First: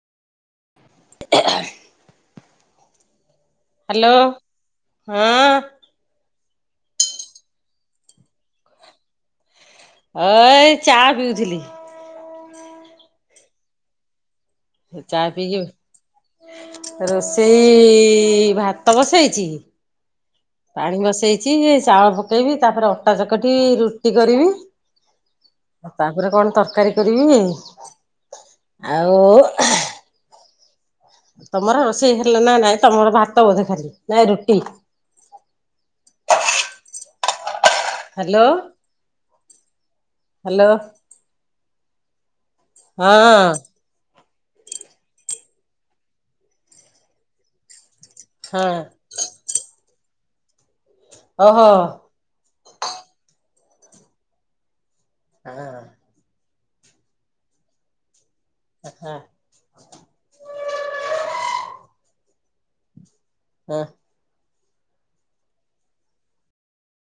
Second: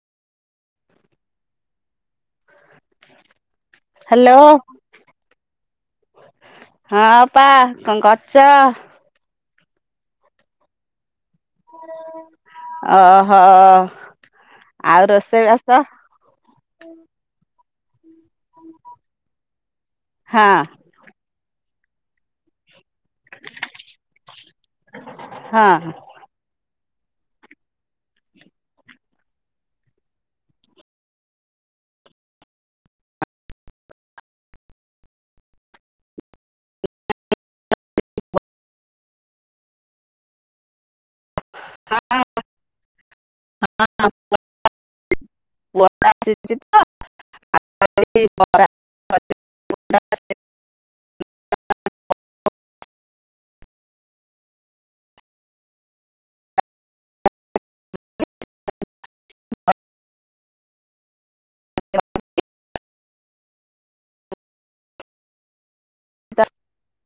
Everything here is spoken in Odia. [unintelligible] Hello hello. ହଁ ହଁ ଅପା କଣ କରୁଛ? ଅଇ ଚା ପିଉଥିଲି। ଅହ। ଚା ପିଇକି ରୋଷେଇ ଭାତ ବସେଇଛି। ହାଁ। ପାଣି ବସେଇଛି ଚାଉଳ ପକେଇବି। ତାପରେ ଅଟା ଚକଟିି ରୁଟି କରିବି। ହଁ ତାପରେ କଣ ତରକାରୀ କରିବି। ଆଉ ତମର ରୋଷେଇ ହେଲେ ନା ନାଇଁ ତମର ଭାତ ବସେ ଖାଲି ନାଇଁ ରୁଟି। Hello hello. ହଁ। ହଁ। [unintelligible] ହଁ ଓହୋ। ହାଁ। ଆହା। ହଁ। ଦ।